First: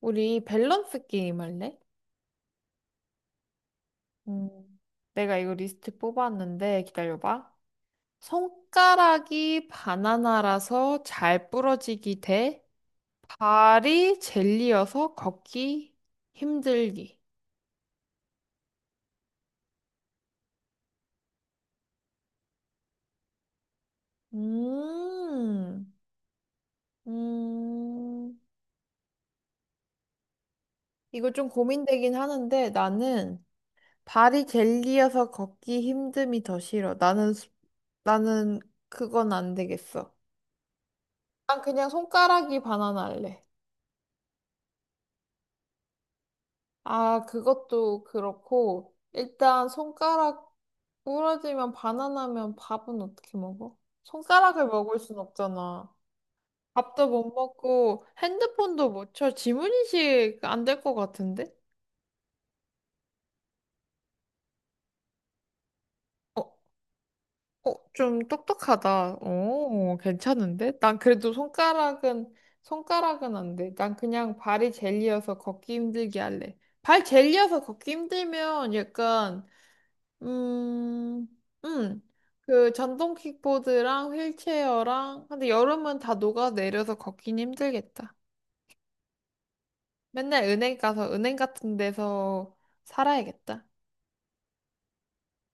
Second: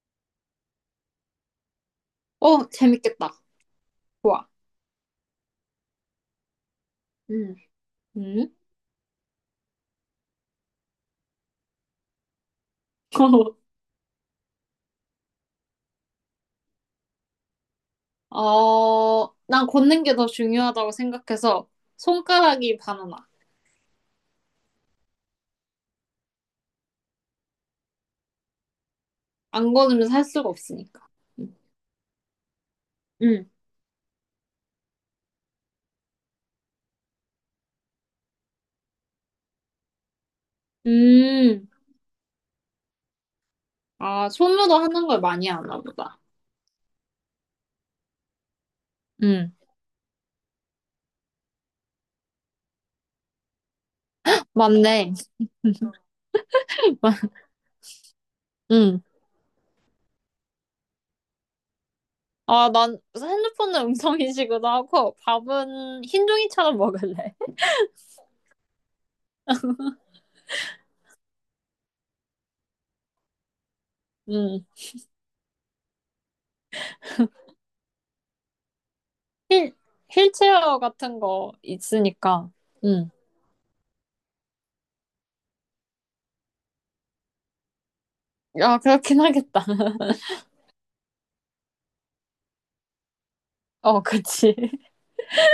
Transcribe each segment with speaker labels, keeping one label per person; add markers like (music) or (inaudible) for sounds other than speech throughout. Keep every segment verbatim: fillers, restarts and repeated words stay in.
Speaker 1: 우리 밸런스 게임 할래?
Speaker 2: 어, 재밌겠다. 좋아.
Speaker 1: 음. 내가 이거 리스트 뽑았는데 기다려봐.
Speaker 2: 음. 음?
Speaker 1: 손가락이 바나나라서 잘 부러지기 대
Speaker 2: (laughs)
Speaker 1: 발이 젤리여서 걷기 힘들기.
Speaker 2: 어, 난 걷는 게 더 중요하다고 생각해서 손가락이 바나나.
Speaker 1: 음, 음,
Speaker 2: 안 걷으면 살 수가 없으니까.
Speaker 1: 이거 좀
Speaker 2: 음.
Speaker 1: 고민되긴 하는데 나는
Speaker 2: 음.
Speaker 1: 발이 젤리여서 걷기 힘듦이 더 싫어. 나는, 수- 나는 그건 안 되겠어. 난
Speaker 2: 음.
Speaker 1: 그냥 손가락이 바나나 할래.
Speaker 2: 아, 손으로 하는 걸 많이 하나 보다.
Speaker 1: 아, 그것도 그렇고,
Speaker 2: 음.
Speaker 1: 일단 손가락 부러지면 바나나면 밥은 어떻게 먹어? 손가락을 먹을
Speaker 2: 맞네.
Speaker 1: 순 없잖아. 밥도 못
Speaker 2: (laughs)
Speaker 1: 먹고, 핸드폰도
Speaker 2: 음.
Speaker 1: 못 쳐. 지문인식 안 될 것 같은데?
Speaker 2: 아, 난 핸드폰은 음성인식으로 하고 밥은 흰
Speaker 1: 어,
Speaker 2: 종이처럼 먹을래. (laughs)
Speaker 1: 어, 좀 똑똑하다. 오, 괜찮은데? 난 그래도 손가락은, 손가락은 안 돼. 난 그냥
Speaker 2: 음.
Speaker 1: 발이 젤리여서 걷기 힘들게 할래. 발 젤리여서 걷기 힘들면 약간
Speaker 2: 휠, 힐체어 같은
Speaker 1: 음,
Speaker 2: 거
Speaker 1: 음.
Speaker 2: 있으니까.
Speaker 1: 그
Speaker 2: 음.
Speaker 1: 전동 킥보드랑 휠체어랑 근데 여름은 다 녹아내려서 걷긴 힘들겠다.
Speaker 2: 야, 그렇긴 하겠다. (laughs)
Speaker 1: 맨날 은행 가서 은행 같은 데서 살아야겠다.
Speaker 2: 어, 그치.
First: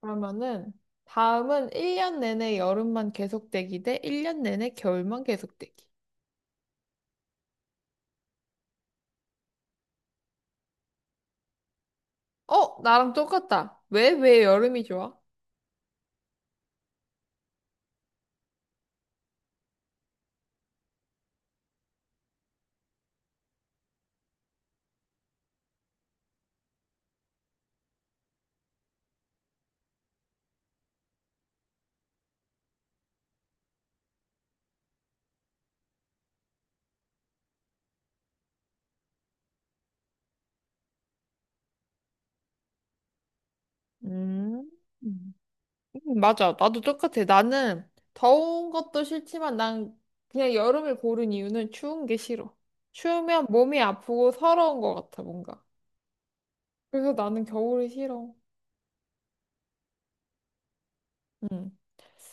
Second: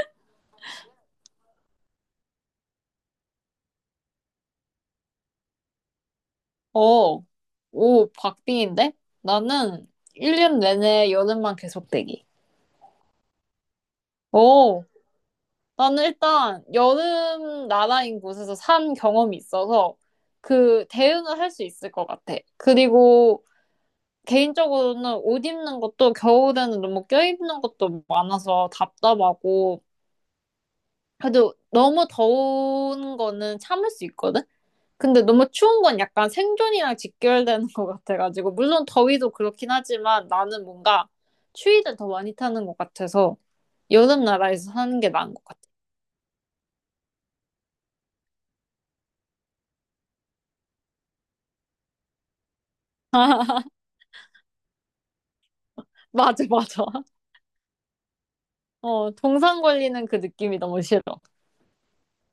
Speaker 1: 그러면은 다음은 일 년 내내 여름만 계속되기 대 일 년 내내 겨울만 계속되기.
Speaker 2: 어, 오, 박빙인데? 나는 일 년 내내 여름만 계속 대기.
Speaker 1: 어, 나랑 똑같다. 왜, 왜 여름이
Speaker 2: 오,
Speaker 1: 좋아?
Speaker 2: 나는 일단 여름 나라인 곳에서 산 경험이 있어서 그 대응을 할 수 있을 것 같아. 그리고 개인적으로는 옷 입는 것도 겨울에는 너무 껴입는 것도 많아서 답답하고 그래도 너무 더운 거는 참을 수 있거든? 근데 너무 추운 건 약간 생존이랑 직결되는 것 같아가지고, 물론 더위도 그렇긴 하지만 나는 뭔가 추위를 더 많이 타는 것 같아서 여름
Speaker 1: 음.
Speaker 2: 나라에서 사는 게 나은 것 같아.
Speaker 1: 음, 맞아. 나도 똑같아. 나는 더운 것도 싫지만 난 그냥 여름을 고른 이유는 추운 게 싫어. 추우면 몸이 아프고 서러운 것 같아, 뭔가.
Speaker 2: 맞아, 맞아.
Speaker 1: 그래서
Speaker 2: (laughs)
Speaker 1: 나는 겨울이 싫어.
Speaker 2: 어, 동상 걸리는 그 느낌이 너무 싫어.
Speaker 1: 음.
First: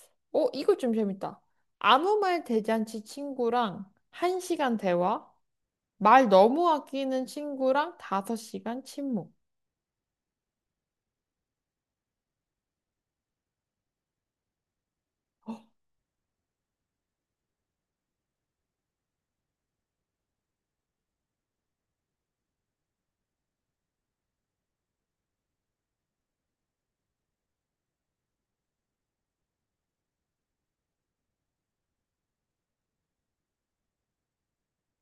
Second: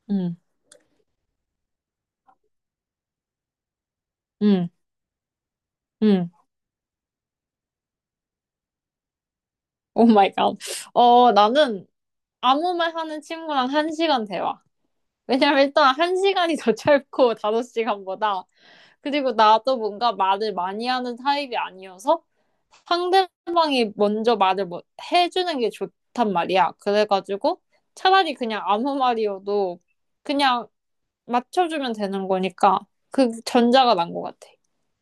Speaker 2: 응,
Speaker 1: 어, 이거 좀 재밌다. 아무 말 대잔치 친구랑
Speaker 2: 응,
Speaker 1: 한시간 대화, 말
Speaker 2: 응.
Speaker 1: 너무 아끼는 친구랑 다섯 시간 침묵.
Speaker 2: 오 마이 갓. 어, 나는 아무 말 하는 친구랑 한 시간 대화. 왜냐면 일단 한 시간이 더 (laughs) 짧고 다섯 시간보다 그리고 나도 뭔가 말을 많이 하는 타입이 아니어서 상대방이 먼저 말을 뭐 해주는 게 좋단 말이야. 그래가지고 차라리 그냥 아무 말이어도 그냥 맞춰주면 되는 거니까 그 전자가 난 것 같아.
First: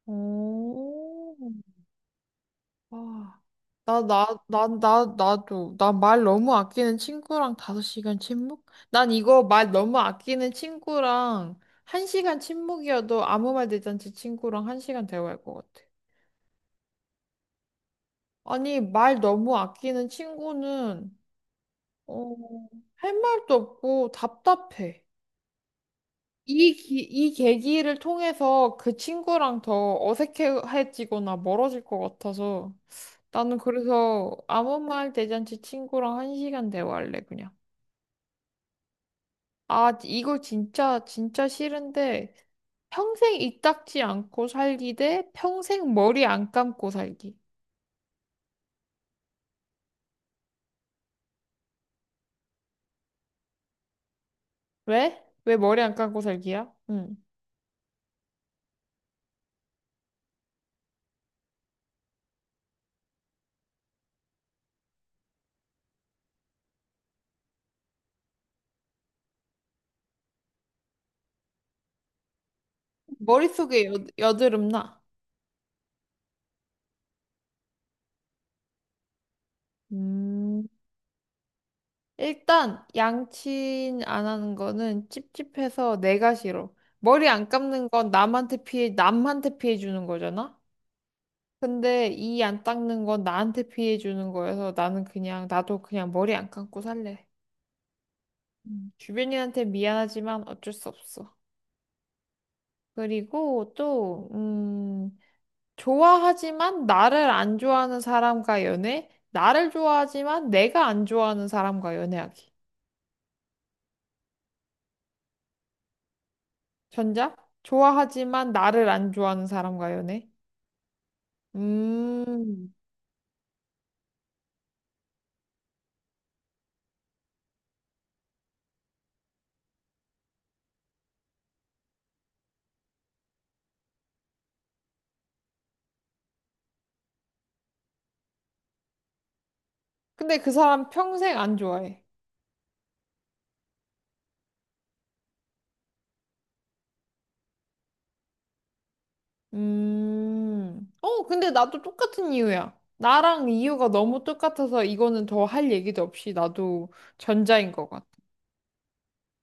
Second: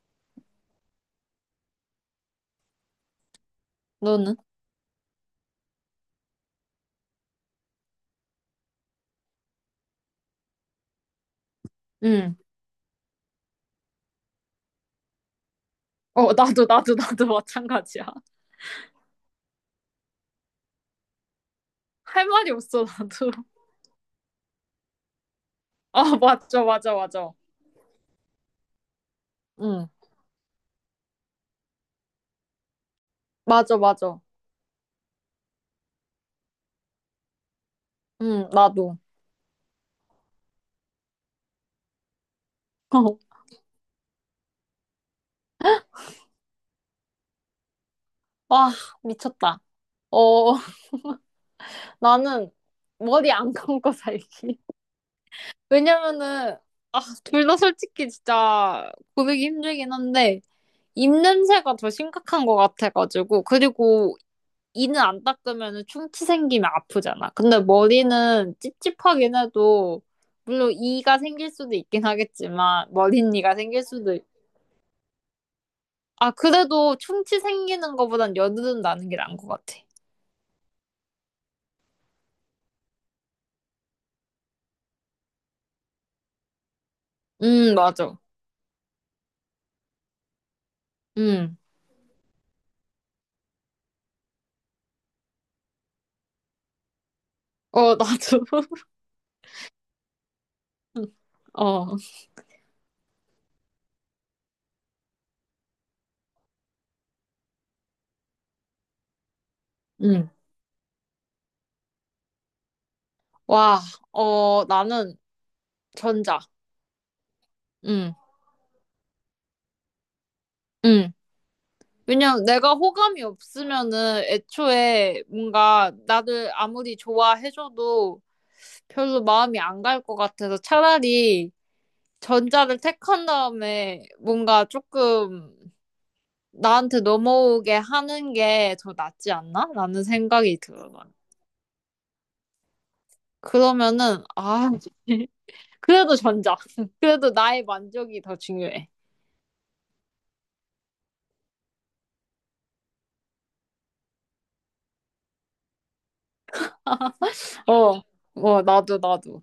Speaker 1: 오. 와, 나, 나,
Speaker 2: 너는?
Speaker 1: 나, 나, 나도. 나 말 너무 아끼는 친구랑 다섯 시간 침묵? 난 이거 말 너무 아끼는 친구랑 한
Speaker 2: 응.
Speaker 1: 시간 침묵이어도 아무 말 대잔치 친구랑 한 시간 대화할 것 같아.
Speaker 2: 어, 나도, 나도, 나도 마찬가지야. (laughs)
Speaker 1: 아니, 말 너무 아끼는 친구는,
Speaker 2: 할
Speaker 1: 어,
Speaker 2: 말이 없어,
Speaker 1: 할
Speaker 2: 나도.
Speaker 1: 말도
Speaker 2: (laughs)
Speaker 1: 없고 답답해.
Speaker 2: 아, 맞아,
Speaker 1: 이,
Speaker 2: 맞아,
Speaker 1: 기- 이
Speaker 2: 맞아.
Speaker 1: 계기를 통해서 그 친구랑
Speaker 2: 응,
Speaker 1: 더 어색해지거나 멀어질 것 같아서 나는
Speaker 2: 맞아, 맞아.
Speaker 1: 그래서 아무 말 대잔치 친구랑 한 시간 대화할래 그냥.
Speaker 2: 응, 나도.
Speaker 1: 아, 이거 진짜 진짜 싫은데 평생
Speaker 2: (laughs)
Speaker 1: 이 닦지 않고 살기 대 평생 머리 안 감고 살기.
Speaker 2: 와, 미쳤다. 어, 나는 머리 안 감고 살기.
Speaker 1: 왜? 왜 머리 안 감고
Speaker 2: 왜냐면은,
Speaker 1: 살기야?
Speaker 2: 아,
Speaker 1: 응.
Speaker 2: 둘 다 솔직히 진짜 고르기 힘들긴 한데, 입냄새가 더 심각한 것 같아가지고, 그리고 이는 안 닦으면 충치 생기면 아프잖아. 근데 머리는 찝찝하긴 해도, 물론 이가 생길 수도 있긴 하겠지만, 머린 이가 생길
Speaker 1: 머릿속에 여,
Speaker 2: 수도, 있...
Speaker 1: 여드름 나.
Speaker 2: 아, 그래도 충치 생기는 것보단 여드름 나는 게 나은 것 같아.
Speaker 1: 음. 일단 양치 안 하는 거는 찝찝해서 내가 싫어. 머리 안
Speaker 2: 음,
Speaker 1: 감는 건
Speaker 2: 맞아.
Speaker 1: 남한테 피해, 남한테 피해 주는 거잖아?
Speaker 2: 음.
Speaker 1: 근데 이 안 닦는 건 나한테 피해 주는 거여서 나는 그냥, 나도 그냥 머리 안 감고 살래.
Speaker 2: 어, 나도. (laughs)
Speaker 1: 음, 주변인한테 미안하지만 어쩔 수 없어.
Speaker 2: 어,
Speaker 1: 그리고 또, 음, 좋아하지만 나를 안 좋아하는 사람과 연애? 나를
Speaker 2: 음.
Speaker 1: 좋아하지만 내가 안 좋아하는 사람과 연애하기.
Speaker 2: 와, 어, 나는 전자.
Speaker 1: 전자?
Speaker 2: 음.
Speaker 1: 좋아하지만 나를 안 좋아하는 사람과 연애?
Speaker 2: 음. 왜냐면
Speaker 1: 음.
Speaker 2: 내가 호감이 없으면은 애초에 뭔가 나를 아무리 좋아해줘도 별로 마음이 안 갈 것 같아서 차라리 전자를 택한 다음에 뭔가 조금 나한테 넘어오게 하는 게 더 낫지 않나? 라는
Speaker 1: 근데 그
Speaker 2: 생각이
Speaker 1: 사람
Speaker 2: 들어요.
Speaker 1: 평생 안 좋아해.
Speaker 2: 그러면은, 아, (laughs) 그래도 전자. (laughs) 그래도 나의 만족이 더 중요해.
Speaker 1: 음. 어, 근데 나도 똑같은 이유야. 나랑 이유가 너무 똑같아서 이거는 더 할 얘기도 없이 나도 전자인 것
Speaker 2: 어,
Speaker 1: 같아.
Speaker 2: 어, 나도, 나도.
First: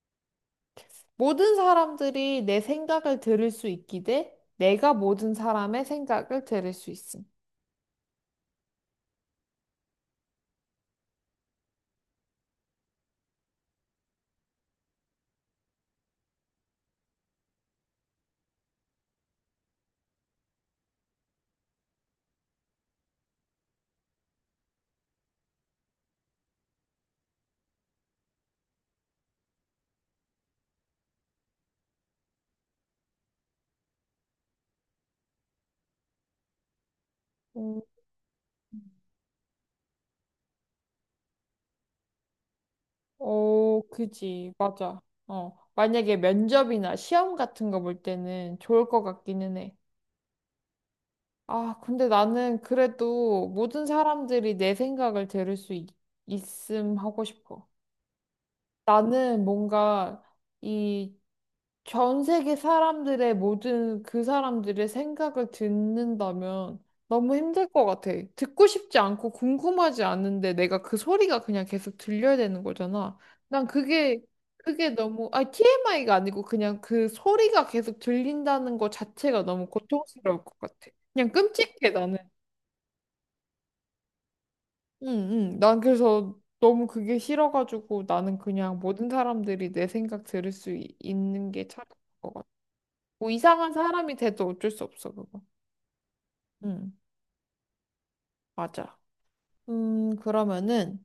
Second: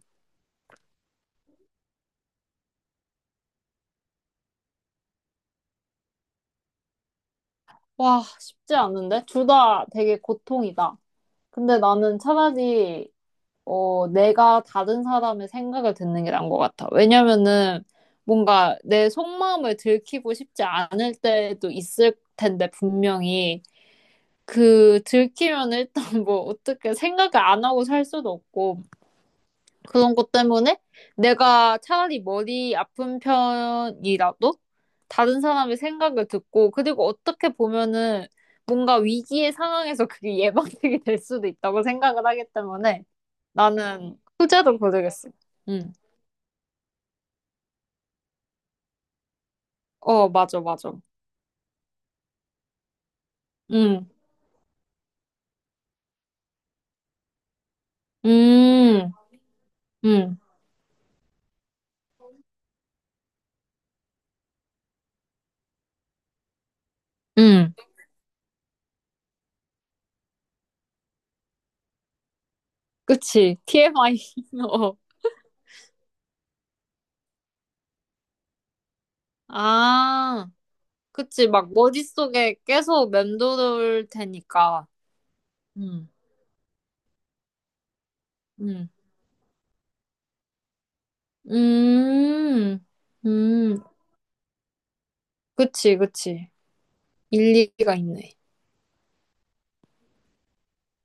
Speaker 1: 모든 사람들이 내 생각을 들을 수 있기 대 내가 모든 사람의 생각을 들을 수 있음.
Speaker 2: 와, 쉽지 않은데? 둘 다 되게 고통이다. 근데 나는 차라리 어 내가 다른 사람의 생각을 듣는 게 나은 것 같아. 왜냐면은 뭔가 내 속마음을 들키고 싶지 않을 때도 있을 텐데 분명히 그 들키면 일단 뭐 어떻게 생각을 안 하고 살 수도 없고 그런 것 때문에 내가 차라리 머리 아픈 편이라도 다른 사람의 생각을 듣고 그리고 어떻게
Speaker 1: 음.
Speaker 2: 보면은 뭔가 위기의 상황에서 그게 (laughs) 예방책이 될 수도 있다고 생각을 하기 때문에
Speaker 1: 어,
Speaker 2: 나는
Speaker 1: 그지.
Speaker 2: 후자로
Speaker 1: 맞아.
Speaker 2: 고르겠어.
Speaker 1: 어.
Speaker 2: 응.
Speaker 1: 만약에 면접이나 시험 같은 거 볼 때는 좋을 것 같기는 해.
Speaker 2: 어, 맞아, 맞아.
Speaker 1: 아, 근데 나는 그래도 모든
Speaker 2: 응.
Speaker 1: 사람들이 내 생각을 들을 수 있, 음 하고 싶어.
Speaker 2: 음,
Speaker 1: 나는 뭔가
Speaker 2: 음,
Speaker 1: 이 전 세계 사람들의 모든 그 사람들의 생각을 듣는다면 너무 힘들
Speaker 2: 음.
Speaker 1: 것 같아. 듣고 싶지 않고 궁금하지 않은데 내가 그 소리가 그냥 계속 들려야 되는 거잖아.
Speaker 2: 그치.
Speaker 1: 난
Speaker 2: 티엠아이.
Speaker 1: 그게,
Speaker 2: (laughs)
Speaker 1: 그게
Speaker 2: 어.
Speaker 1: 너무, 아니, 티엠아이가 아니고 그냥 그 소리가 계속 들린다는 것 자체가 너무 고통스러울
Speaker 2: 아,
Speaker 1: 것 같아. 그냥
Speaker 2: 그치. 막
Speaker 1: 끔찍해, 나는.
Speaker 2: 머릿속에 계속 맴돌 테니까.
Speaker 1: 응, 응. 난
Speaker 2: 응.
Speaker 1: 그래서 너무 그게 싫어가지고 나는 그냥
Speaker 2: 음.
Speaker 1: 모든 사람들이 내 생각 들을 수 있, 는게 차라리 것 같아.
Speaker 2: 음,
Speaker 1: 뭐 이상한
Speaker 2: 음,
Speaker 1: 사람이 돼도 어쩔 수 없어, 그거.
Speaker 2: 그치, 그치.
Speaker 1: 응,
Speaker 2: 일리가 있네.
Speaker 1: 맞아. 음, 그러면은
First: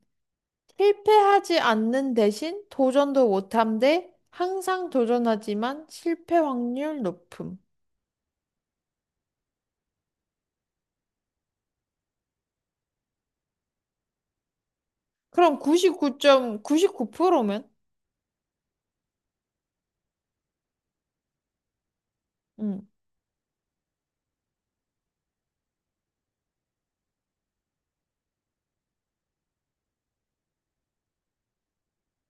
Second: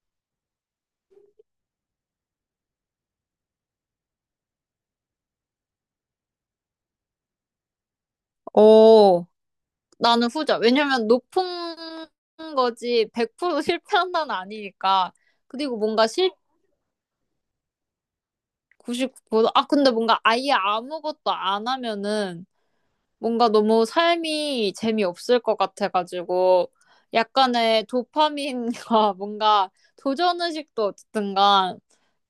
Speaker 1: 실패하지 않는 대신 도전도 못함 대 항상 도전하지만 실패 확률 높음.
Speaker 2: 어, 나는 후자. 왜냐면 높은 거지 백 프로 실패한다는 아니니까.
Speaker 1: 그럼
Speaker 2: 그리고 뭔가 실
Speaker 1: 구십구 점 구구 퍼센트면?
Speaker 2: 구십구 퍼센트, 아, 근데 뭔가 아예 아무것도 안 하면은
Speaker 1: 응,
Speaker 2: 뭔가 너무 삶이 재미없을 것 같아가지고 약간의 도파민과 (laughs) 뭔가 도전의식도 어쨌든 간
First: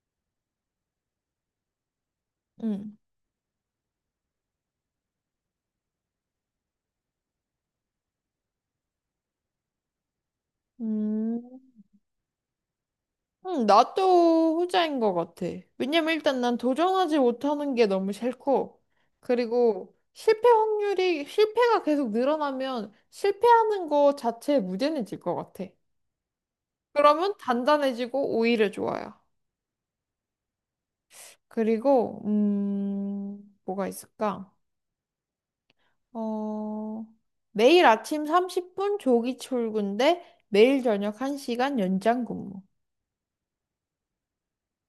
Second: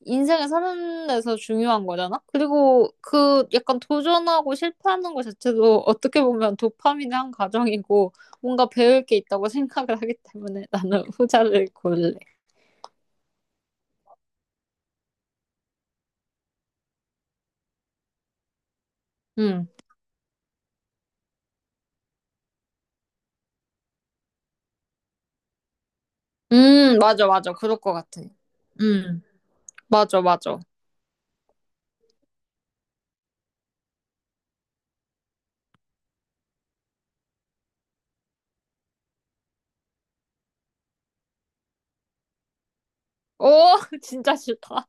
Speaker 2: 인생을 사는 데서 중요한 거잖아? 그리고
Speaker 1: 응.
Speaker 2: 그 약간 도전하고 실패하는 것 자체도 어떻게 보면 도파민의 한 과정이고 뭔가 배울 게 있다고 (laughs) 생각을 하기 때문에 나는
Speaker 1: 음.
Speaker 2: 후자를 고를래.
Speaker 1: 응, 나도 후자인 것 같아. 왜냐면 일단 난 도전하지 못하는 게 너무 싫고,
Speaker 2: 음.
Speaker 1: 그리고 실패 확률이, 실패가 계속 늘어나면 실패하는 거 자체에 무뎌해질 것 같아.
Speaker 2: 음, 맞아,
Speaker 1: 그러면
Speaker 2: 맞아. 그럴 것 같아.
Speaker 1: 단단해지고 오히려 좋아요.
Speaker 2: 음, 맞아, 맞아.
Speaker 1: 그리고, 음, 뭐가 있을까? 어, 매일 아침 삼십 분 조기 출근 대 매일 저녁 한 시간 연장 근무.
Speaker 2: 오, (laughs) 진짜 싫다.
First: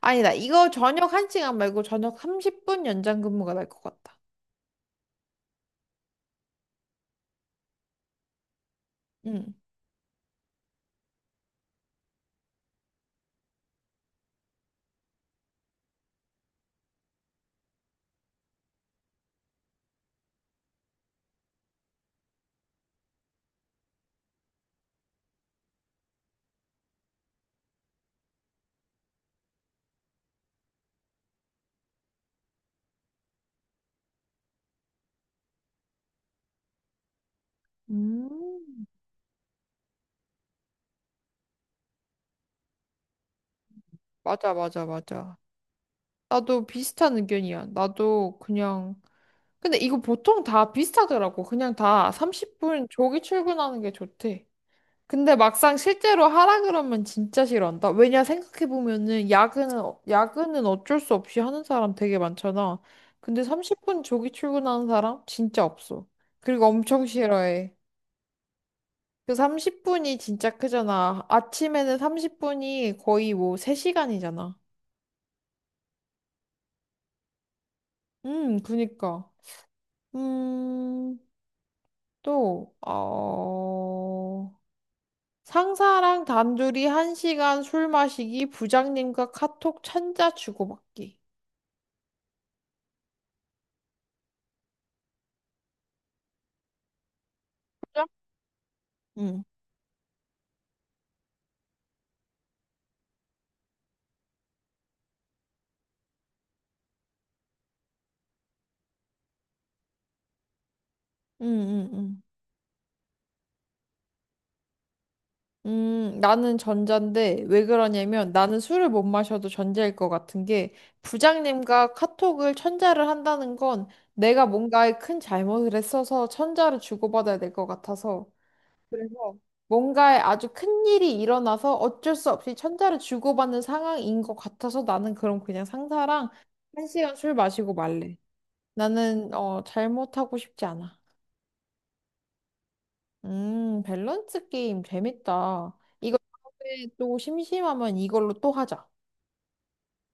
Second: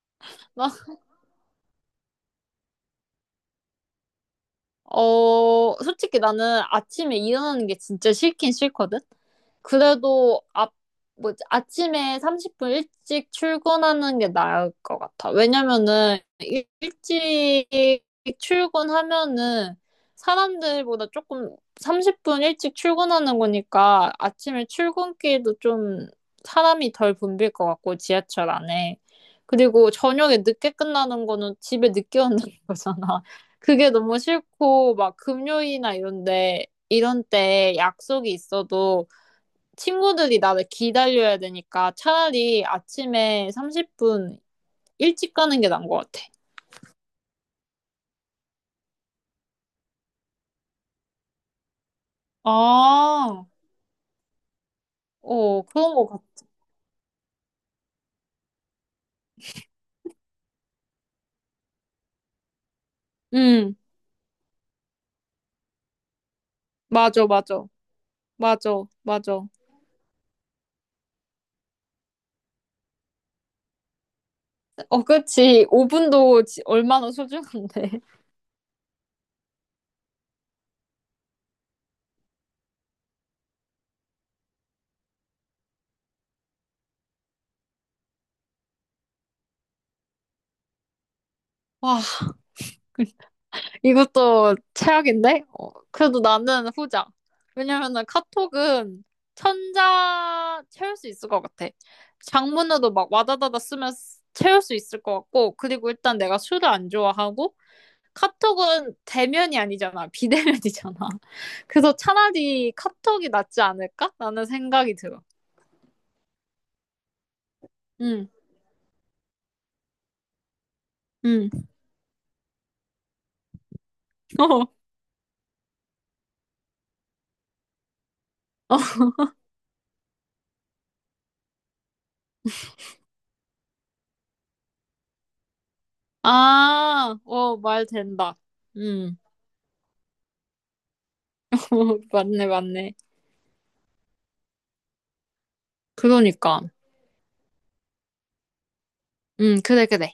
Speaker 1: 아니다,
Speaker 2: 나
Speaker 1: 이거 저녁 한 시간 말고 저녁 삼십 분 연장 근무가 날 것 같다.
Speaker 2: 어, 솔직히 나는 아침에 일어나는 게 진짜 싫긴 싫거든?
Speaker 1: 응.
Speaker 2: 그래도 앞, 뭐 아침에 삼십 분 일찍 출근하는 게 나을 것 같아. 왜냐면은 일- 일찍 출근하면은 사람들보다 조금 삼십 분 일찍 출근하는 거니까 아침에 출근길도 좀 사람이 덜 붐빌 것 같고 지하철 안에. 그리고 저녁에 늦게 끝나는 거는 집에 늦게 온다는 (laughs) 거잖아. 그게 너무 싫고 막 금요일이나 이런데 이런 때 약속이
Speaker 1: 음.
Speaker 2: 있어도 친구들이 나를 기다려야 되니까 차라리 아침에 삼십 분
Speaker 1: 맞아, 맞아,
Speaker 2: 일찍
Speaker 1: 맞아.
Speaker 2: 가는 게 나은 것 같아.
Speaker 1: 나도 비슷한 의견이야. 나도 그냥. 근데 이거 보통 다 비슷하더라고. 그냥 다 삼십 분 조기
Speaker 2: 아,
Speaker 1: 출근하는 게 좋대. 근데
Speaker 2: 어,
Speaker 1: 막상
Speaker 2: 그런 것
Speaker 1: 실제로
Speaker 2: 같아.
Speaker 1: 하라 그러면 진짜 싫어한다. 왜냐 생각해보면은 야근은, 어- 야근은 어쩔 수 없이 하는 사람 되게 많잖아. 근데
Speaker 2: 응,
Speaker 1: 삼십 분 조기 출근하는 사람 진짜 없어. 그리고 엄청
Speaker 2: 맞아, 맞아.
Speaker 1: 싫어해.
Speaker 2: 맞아,
Speaker 1: 그
Speaker 2: 맞아.
Speaker 1: 삼십 분이 진짜 크잖아. 아침에는 삼십 분이 거의 뭐 세 시간이잖아.
Speaker 2: 어, 그치. 오 분도 얼마나 소중한데. (laughs)
Speaker 1: 음, 그니까. 음, 또, 어, 상사랑 단둘이 한 시간 술 마시기, 부장님과 카톡 천자 주고받기.
Speaker 2: 와, 이것도 최악인데? 어, 그래도 나는 후자. 왜냐면은
Speaker 1: 부장?
Speaker 2: 카톡은
Speaker 1: 응,
Speaker 2: 천자 채울 수 있을 것 같아. 장문으로 막 와다다다 쓰면 쓰- 채울 수 있을 것 같고, 그리고 일단 내가 술을 안 좋아하고, 카톡은 대면이 아니잖아. 비대면이잖아. (laughs)
Speaker 1: 응, 응,
Speaker 2: 그래서
Speaker 1: 응.
Speaker 2: 차라리 카톡이 낫지 않을까? 라는 생각이 들어.
Speaker 1: 음, 나는 전자인데, 왜
Speaker 2: 응,
Speaker 1: 그러냐면, 나는 술을 못 마셔도 전자일 것 같은 게,
Speaker 2: 응.
Speaker 1: 부장님과 카톡을 천자를 한다는 건,
Speaker 2: (laughs)
Speaker 1: 내가
Speaker 2: 어,
Speaker 1: 뭔가에 큰 잘못을 했어서 천자를 주고받아야 될 것 같아서,
Speaker 2: 어.
Speaker 1: 그래서 뭔가 아주 큰 일이 일어나서 어쩔 수 없이 천자를 주고받는 상황인 것 같아서 나는 그럼 그냥 상사랑 한 시간
Speaker 2: 아,
Speaker 1: 술
Speaker 2: 어,
Speaker 1: 마시고
Speaker 2: 말
Speaker 1: 말래.
Speaker 2: 된다. 응.
Speaker 1: 나는 어 잘못하고 싶지 않아.
Speaker 2: (laughs) 어, 맞네, 맞네.
Speaker 1: 음 밸런스 게임 재밌다. 이거
Speaker 2: 그러니까.
Speaker 1: 다음에 또 심심하면 이걸로 또 하자.
Speaker 2: 응, 그래, 그래.